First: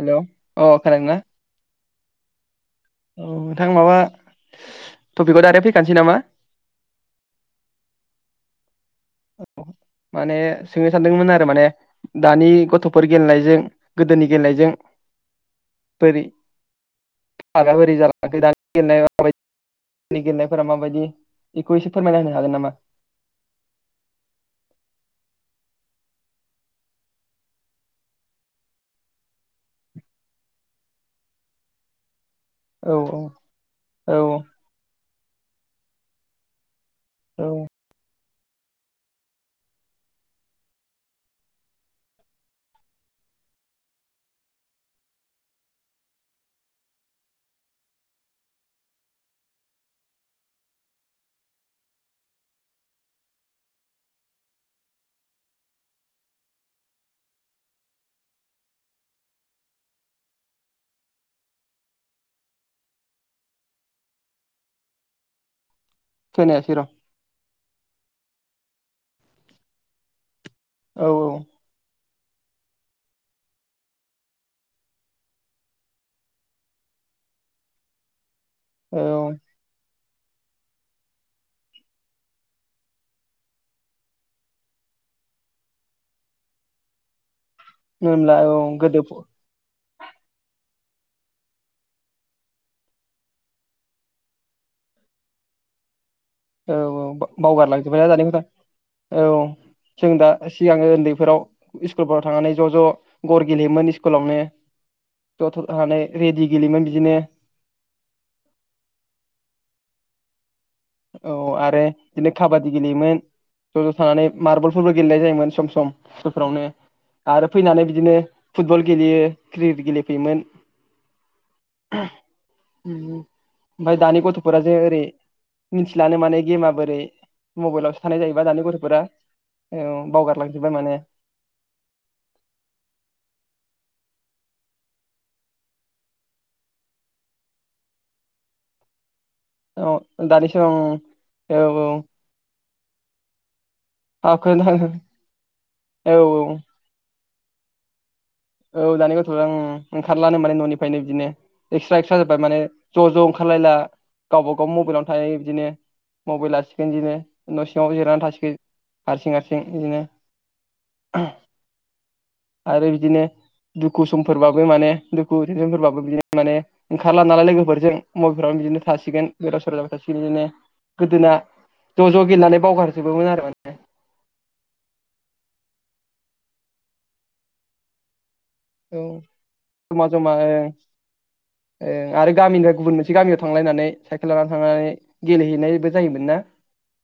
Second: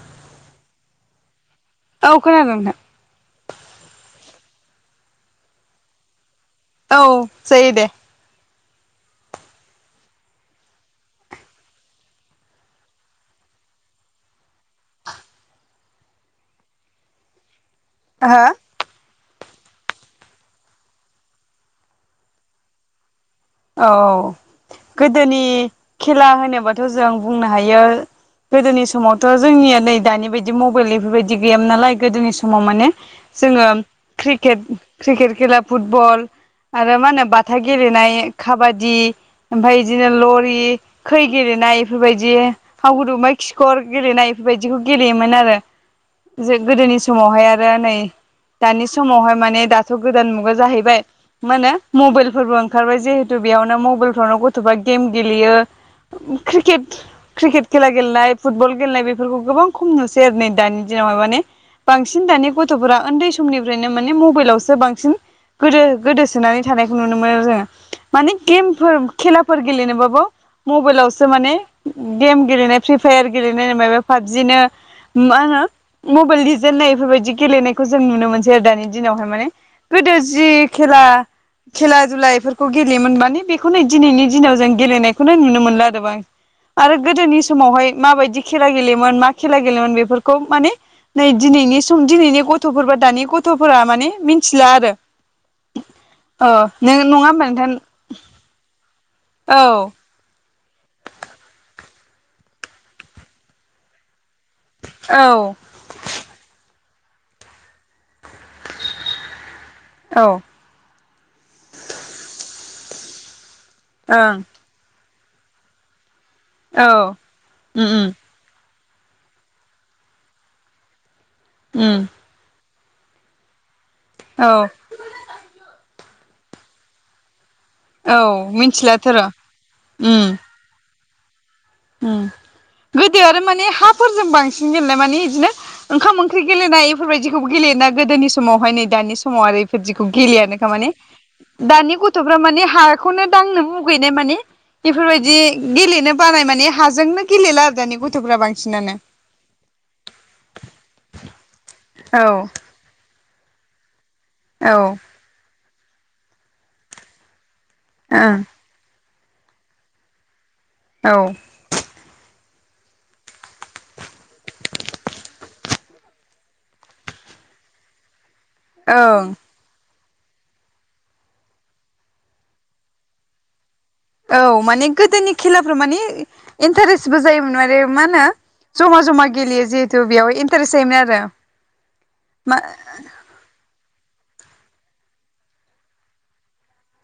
हेल' अ खोनादों ना। औ खोनादों नोंथां औ नोंथां माबा। टपिकखौ दारेक्ट फैखानोसै नामा। औ जायो दे। औ माने सोंनो सानदोंमोन आरो माने दानि गथ'फोर गेलेनायजों गोदोनि गेलेनायजों बोरै हो [unintelligible] गेलेनायफोरा माबायदि बेखौ एसे फोरमायना होनो हागोन नामा। औ औ गोदोनि खेला होनोबाथ' जों बुंनो हायो गोदोनि समावथ' जोंनिया नै दानि बायदि मबाइल बेफोरबायदि गैयामोन नालाय गोदोनि सम। समाव माने औ औ जोङो औ क्रिकेट क्रिकेट खेला फुटबल। आरो मा होनो औ बाथा गेलेनाय। खाबादि ओमफफ्राय बिदिनो लरि खै गेलेनाय बेफोरबायदि हा गुदुबा खिखर गेलेनाय बेफोरबायदिखौ गेलेयोमोन आरो गोदोनि समावहाय आरो नै दानि समावहाय माने दाथ' गोदान मुगा जाहैबाय मा होनो मबाइलफोरबो ओंखारबाय जि बेयावनो मबाइलफ्रावनो गथ'फ्रा गेम गेलेयो क्रि क्रिकेट खेला गेलेनाय फुटबल गेलेनाय बेफोरखौ गोबां खम नुसै आरो नै दानि दिनावहाय माने बांसिन दानि गथ'फोरा उन्दै समनिफ्रायनो माने मबाइलावसो बांसिन। गोदो गोदोसोनानै खोनायासै र' थानायखौ नुनो मोनो जोङो माने गेमफोर खेलाफोर गेलेनो बाबो। औ मबाइलावस माने। गेम गेलेनाय फ्रि फायार गेलेनाय मा पाबजिनो मा होनो मबाइल लजेननाय बेफोरबायाददि गेलेनायखौ जों नुनो मोन जेर दानि औ दिनावहाय माने गोदो जि खेला खेला दुला इफोरखौ गेलेयोमोन माने बेखौनो दिनैनि दिनाव जों गेलेनायखौनो नुनो मोनला आरो आ आरो गोदोनि। समावहाय मा होनब्ला बायदि औ खेला गोदो गेलयोन मा औ खेला गेलयोन बे फोरखौ माने नै दिनैनि सम दिनैनि गथफोर बा दानि गथ'फोरा माने मिथिला आरो अ नों नङा होनबा नों लांजोब्बाय ना [unintelligible] औ औ जों दा सिगाङो उन्दैफोराव स्कुलफोराव थांनानै ज' ज' गर गेलेयोमोन स्कुलावनो। औ जथ' हानाय रेडि गेलेयोमोन। बिदिनो। औ। औ आरो बिदिनो खाबादि गेलेयोमोन। थानानै ओं मारबलफोरबो। गेलेनाय जायोमोन सम सम। [unintelligible] फ्रावनो औ आरो उम फैनानै बिदिनो। फुटबल गेलेयो क्रिकेट गेलेफैयोमोन। उम। [unintelligible] ओमफाय दानि गथ'फोरा औ जे ओरै। मिथिलानो माने गेमा बोरै। मबाइलावसो थानाय औ जायोबा दानि गथ'फोरा मिथिलाथ' र' औ उम बावगारलांजोब्बाय माने। उम गोदो आरो माने हाफोरजों बांसिन गेलेनाय माने इदिनो ओंखाम ओंख्रि गेलेनाय इफोरबायदिखौबो गेलेयोना गोदोनि समावहाय नै दानि समाव। [unintelligible] आरो औ इफोरदिखौ दानिसो गेलेयानोखा औ माने औ औ दानि गथ'फ्रा माने हाखौनो दांनो मुगैनाय माने हाखौ इफोरबायदि गेलेनो औ बानाय औ माने जोंनो गेलला आरो दानि गथ'फ्रा बांसिनानो औ दानि गथ' ओं ओंखारलानो माने न'निफ्रायनो बिदिनो एक्सट्रा एक्सट्रा जाबाय औ माने ज' ज' ओं [unintelligible] गावबा गाव औ मबाइलावनो थायो बिदिनो। मबाइल आसि [unintelligible] न' सिङाव जिरायनानै ओं थासिगोन। हारसिं हारसिं बिदिनो। औ। आरो बिदिनो। दुखु समफोरबाबो माने दुखु [unintelligible] बिदिनो माने ओंखारला नालाय लोगोफोरजों। मबाइफोराव बिदिनो थासिगोन ओं गोदाव सोराव। [unintelligible] गोदोना ज' ज' गेलेनानै बावगारजोबोमोन आरो माने। औ माने गोदोनि खेलाफ्राव माने इन्टारेस्टबो जायोमोन [unintelligible] मा होनो। औ जमा जमा गेलेयो जिहेथु जमा बेयाव जमा ओं इन्टारेस्ट जायोमोन आरो ओं आरो मा गामिनिफ्राय गुबुन मोनसे गामियाव थांलायनानै। साइकेल लानानै थांनानै गेलेहैनायबो जायोमोन ना?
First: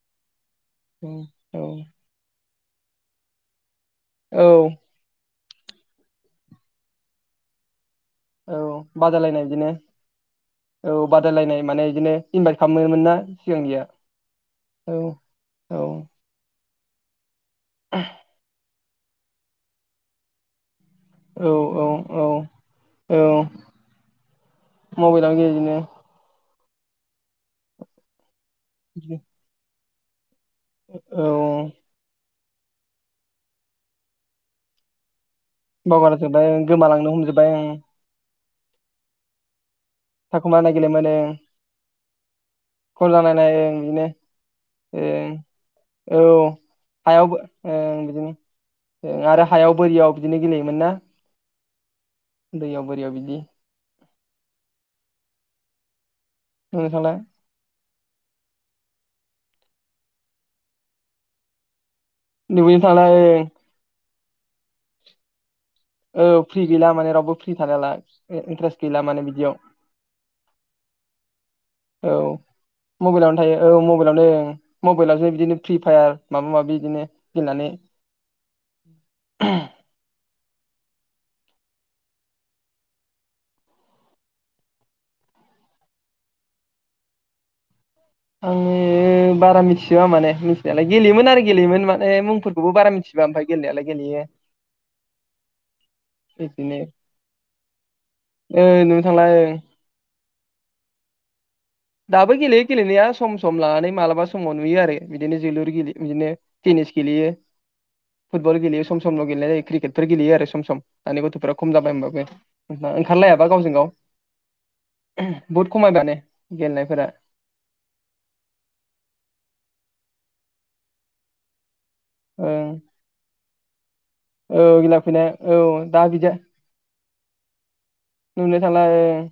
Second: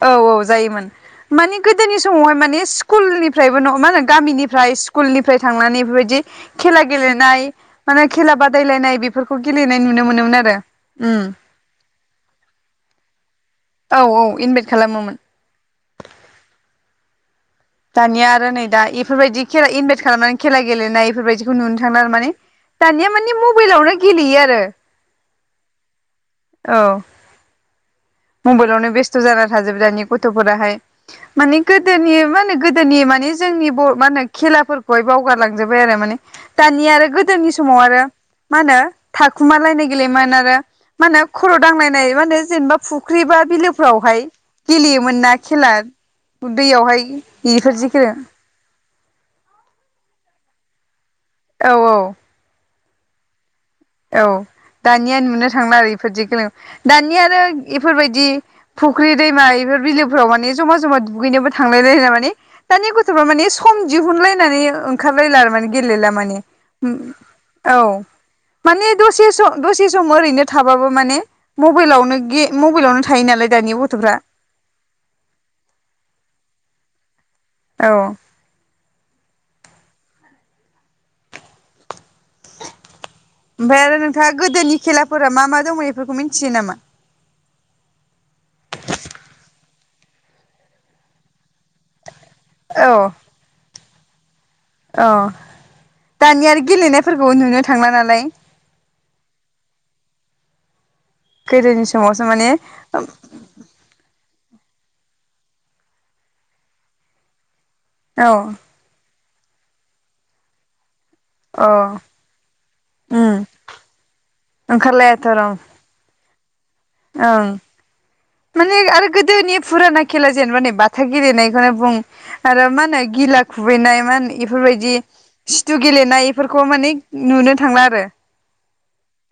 औ औ जायोमोन औ मानि गोदोनि समावहाय मानि कुलनिफ्रायबो न मा होनो औ गामिनिफ्राय स्कुलनि फ्राय थांनानै बेफोरबायदि खेला गेलेनाय। माने खेला औ बादायलायनाय बेफोरखौ बादायलायनाय बिदिनो गेलेनाय नुनो मोनोमोन आरो औ उम बादायलायनाय माने इदिनो इनभाइट खालामोमोन ना सिगांनिया औ औ इनभाइट औ खालामोमोन। औ दानिया आरो नै दा फोरबायदि खेला इनभाइट खालामनानै खेला गेलेनाय औ इफोरबायदिखौ नुनो औ थांला औ माने दानिया औ माने मबाइलावनो गेलेयो आरो। दिनो औ मबेलावनो बेस्थ' जानानै थाजोबो दानिग थफोराहाय माने औ गोदोनि मोन नो गोदोनि माने जोंनि बर मा होनो खेलाफोरखौहाय बाव गारलांजोबबाय आरो माने बावगारजोब्बाय दानि आरो गोमालांनो हमजोब्बाय गोदोनि ओं समाव आरो मा होनो थाखुमा लायनाय गेलेयो मोन‌ आरो थाखुमानाय गेलेयोमोन मानो‌ ओं खर' दांलायनाय मा होन्दोज जेनेबा खल फुख्रि बा जालायनाय ओं बिदिनो बिलोफोरावहाय गेलेयोमोन ना खेला ओं औ दैयावहाय बेफोरजो खेला ओ आरो हायाव बोरियाव बिदिनो गेलेयोमोन ना? औ औ दैयाव बोरियाव बिदि औ दानिया नुनो थांला आरो इब खोदिखोनो बुंनो थांला दानिया आरो फोरबायदि फुख्रि दैमा इफोर बिलोफोराव माने जमा जमा दुगैनोबो थांलायला ने दुगैनो दानि थांला गथ'फोरा ओं माने सम दिहुनलाय नानै ओंखार लायला आरो माने गेलेला माने औ फ्रि गैला माने रावबो फ्रि थालायला इ इनट्रेस ओ दसे स दसे सम ओरैनो थाबाबो माने औ मबेलावनो गे मबेलाव थायो मबाइलावनो नालाय दानि औ गथ'फ्रा मबाइलावनो ओं मबाइलावसो फैनानै औ ओमफाय आरो नोंथांङा गोदोनि खेलाफोरा मा मा दंमोन इफोरखौ मिथियो नामा? आंङो बारा मिथिआ माने मिथिनायालाय गेलेयोमोन आरो गेलेयोमोन माने मब फोरखौबो बारा मिथिबा बारा गेलेनाया लाय गेलेयो अ दानि आरो बिदिनो गेलेनायफोरखौ नुनो थांला नालाय। ओ नुनो थांला ओं गोदोनि समावसो दाबो माने गेलेयो गेलेनाया सम सम लानानै मालाबा समाव नुयो आरो बिदिनो जोलुर गेलेयो इदिनो टेनिस गेलेयो। औ फुटबल गेलेयो सम स सम गेलेनाय क्रिटफोर गेलेयो आरो सम सम दानि गथ'फोरा अ खम जाबाय होमबाबो उम ओंखारलायाबा गावजों गाव बहुद खमायबाय माने औ। माने आरो गोदोनि फुराना खेला जेनेबा नै बाथा गेलेनायखौनो बुं ओं आरो मा होनो, गिला खुबैनाय मा होनो औ इफोरबायदि गिला फैनाय औ खिथु दा गेलेनाय बिदि बेफोरखौ माने नुनो थांला आरो नुनो थांला ओं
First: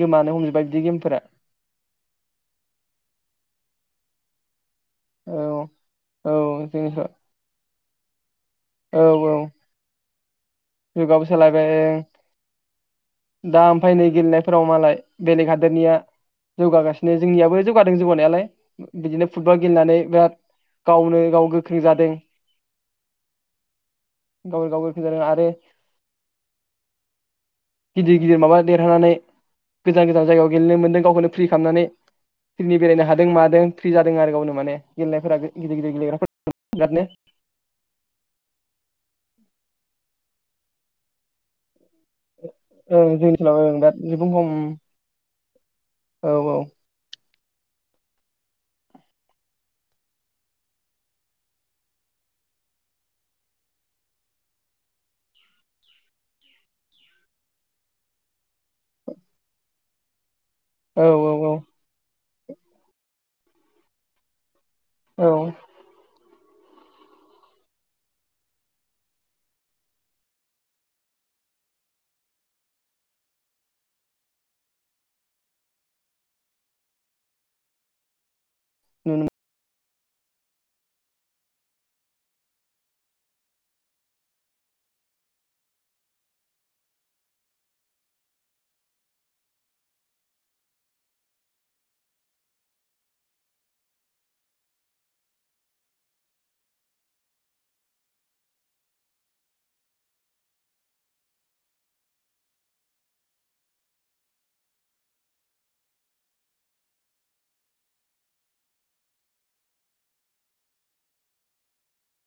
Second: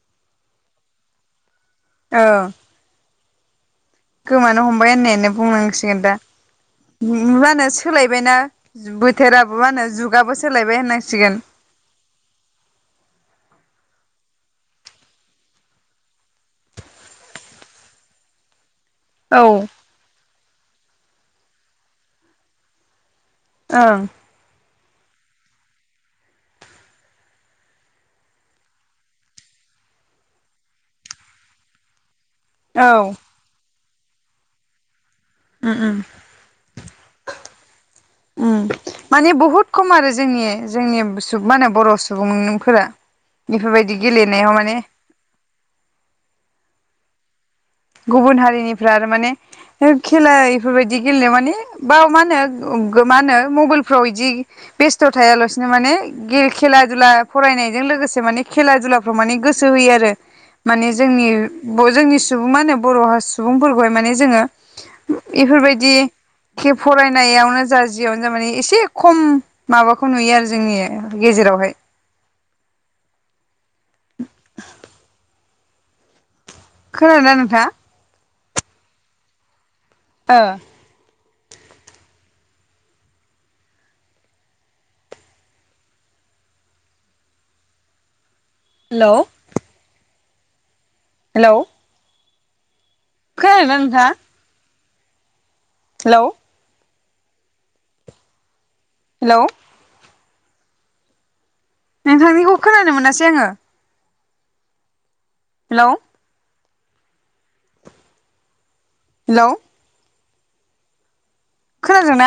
गोमानो हमबाय बिदि गेम फोरा औ गोमानो हम बाय होननायानो औ बुंनांसिगोन दा। औ जोंनिखौ माहोनो सै सोलायबायना औ औ बोथोराबो मा होनो जुगाबो सोलायबाय जुगाबो होननांसिगोन। सोलायबाय फैनाय गेलेनायफोराव मालाय बेलेग हादोरनिया जौगागासिनो जोंनियाबो जौगादों जौगानायालाय बिदिनो औ फुटबल गेलेनानै बिराद गावनो गाव गोख्रों जादों। ओं [unintelligible] आरो गिदिर गिदिर माबा देरहानानै गोजान गोजान जायगायाव गेलेनो मोन्दों गावखौनो फ्रि खालामनानै [unintelligible] औ गेलेनो हादों मादों। फ्रि जादों आरो गावनो माने गेलेनायफोरा उम गिदिर उम गिदिर गेलेग्रा [unintelligible] बुहुद खम आरो जोंनि जोंनि माहोनो बर' सु सुबुं नों फोरा ओं जोंनि ओनसोलाव ओं बेफोरबायदि बिराद जोबोद गेलेनायाव खम माने औ गुबुन हारिनिफ्रा आरो माने खेला इफोरबायदि गेलेनायाव माने बाव मा होनो मा होनो मबाइलफ्राव बिदि बेस्थ' थायालासिनो माने खेला दुला फरायनायजों लोगोसे माने खेला दुलाफ्राव माने गोसो होयो आरो। माने औ जोंनि बय जोंनि सुबुं मा होनो बर' सुबुंफोरखौहाय माने जोङो औ इफोरबायदि एखे फरायनायावनो जा जियावनो जा माने एसे खम माबाखौ नुयो आरो जोंनि गेजेरावहाय। [inaudible] खोनादों नोंथाङा? नुनो ओ हेल' हेलौ खोनादोना नोंथाङा? हेलौ हेलौ नोंथांनिखौ खोनानो मोनासै आङो। हेलौ हेलौ खोनादोंना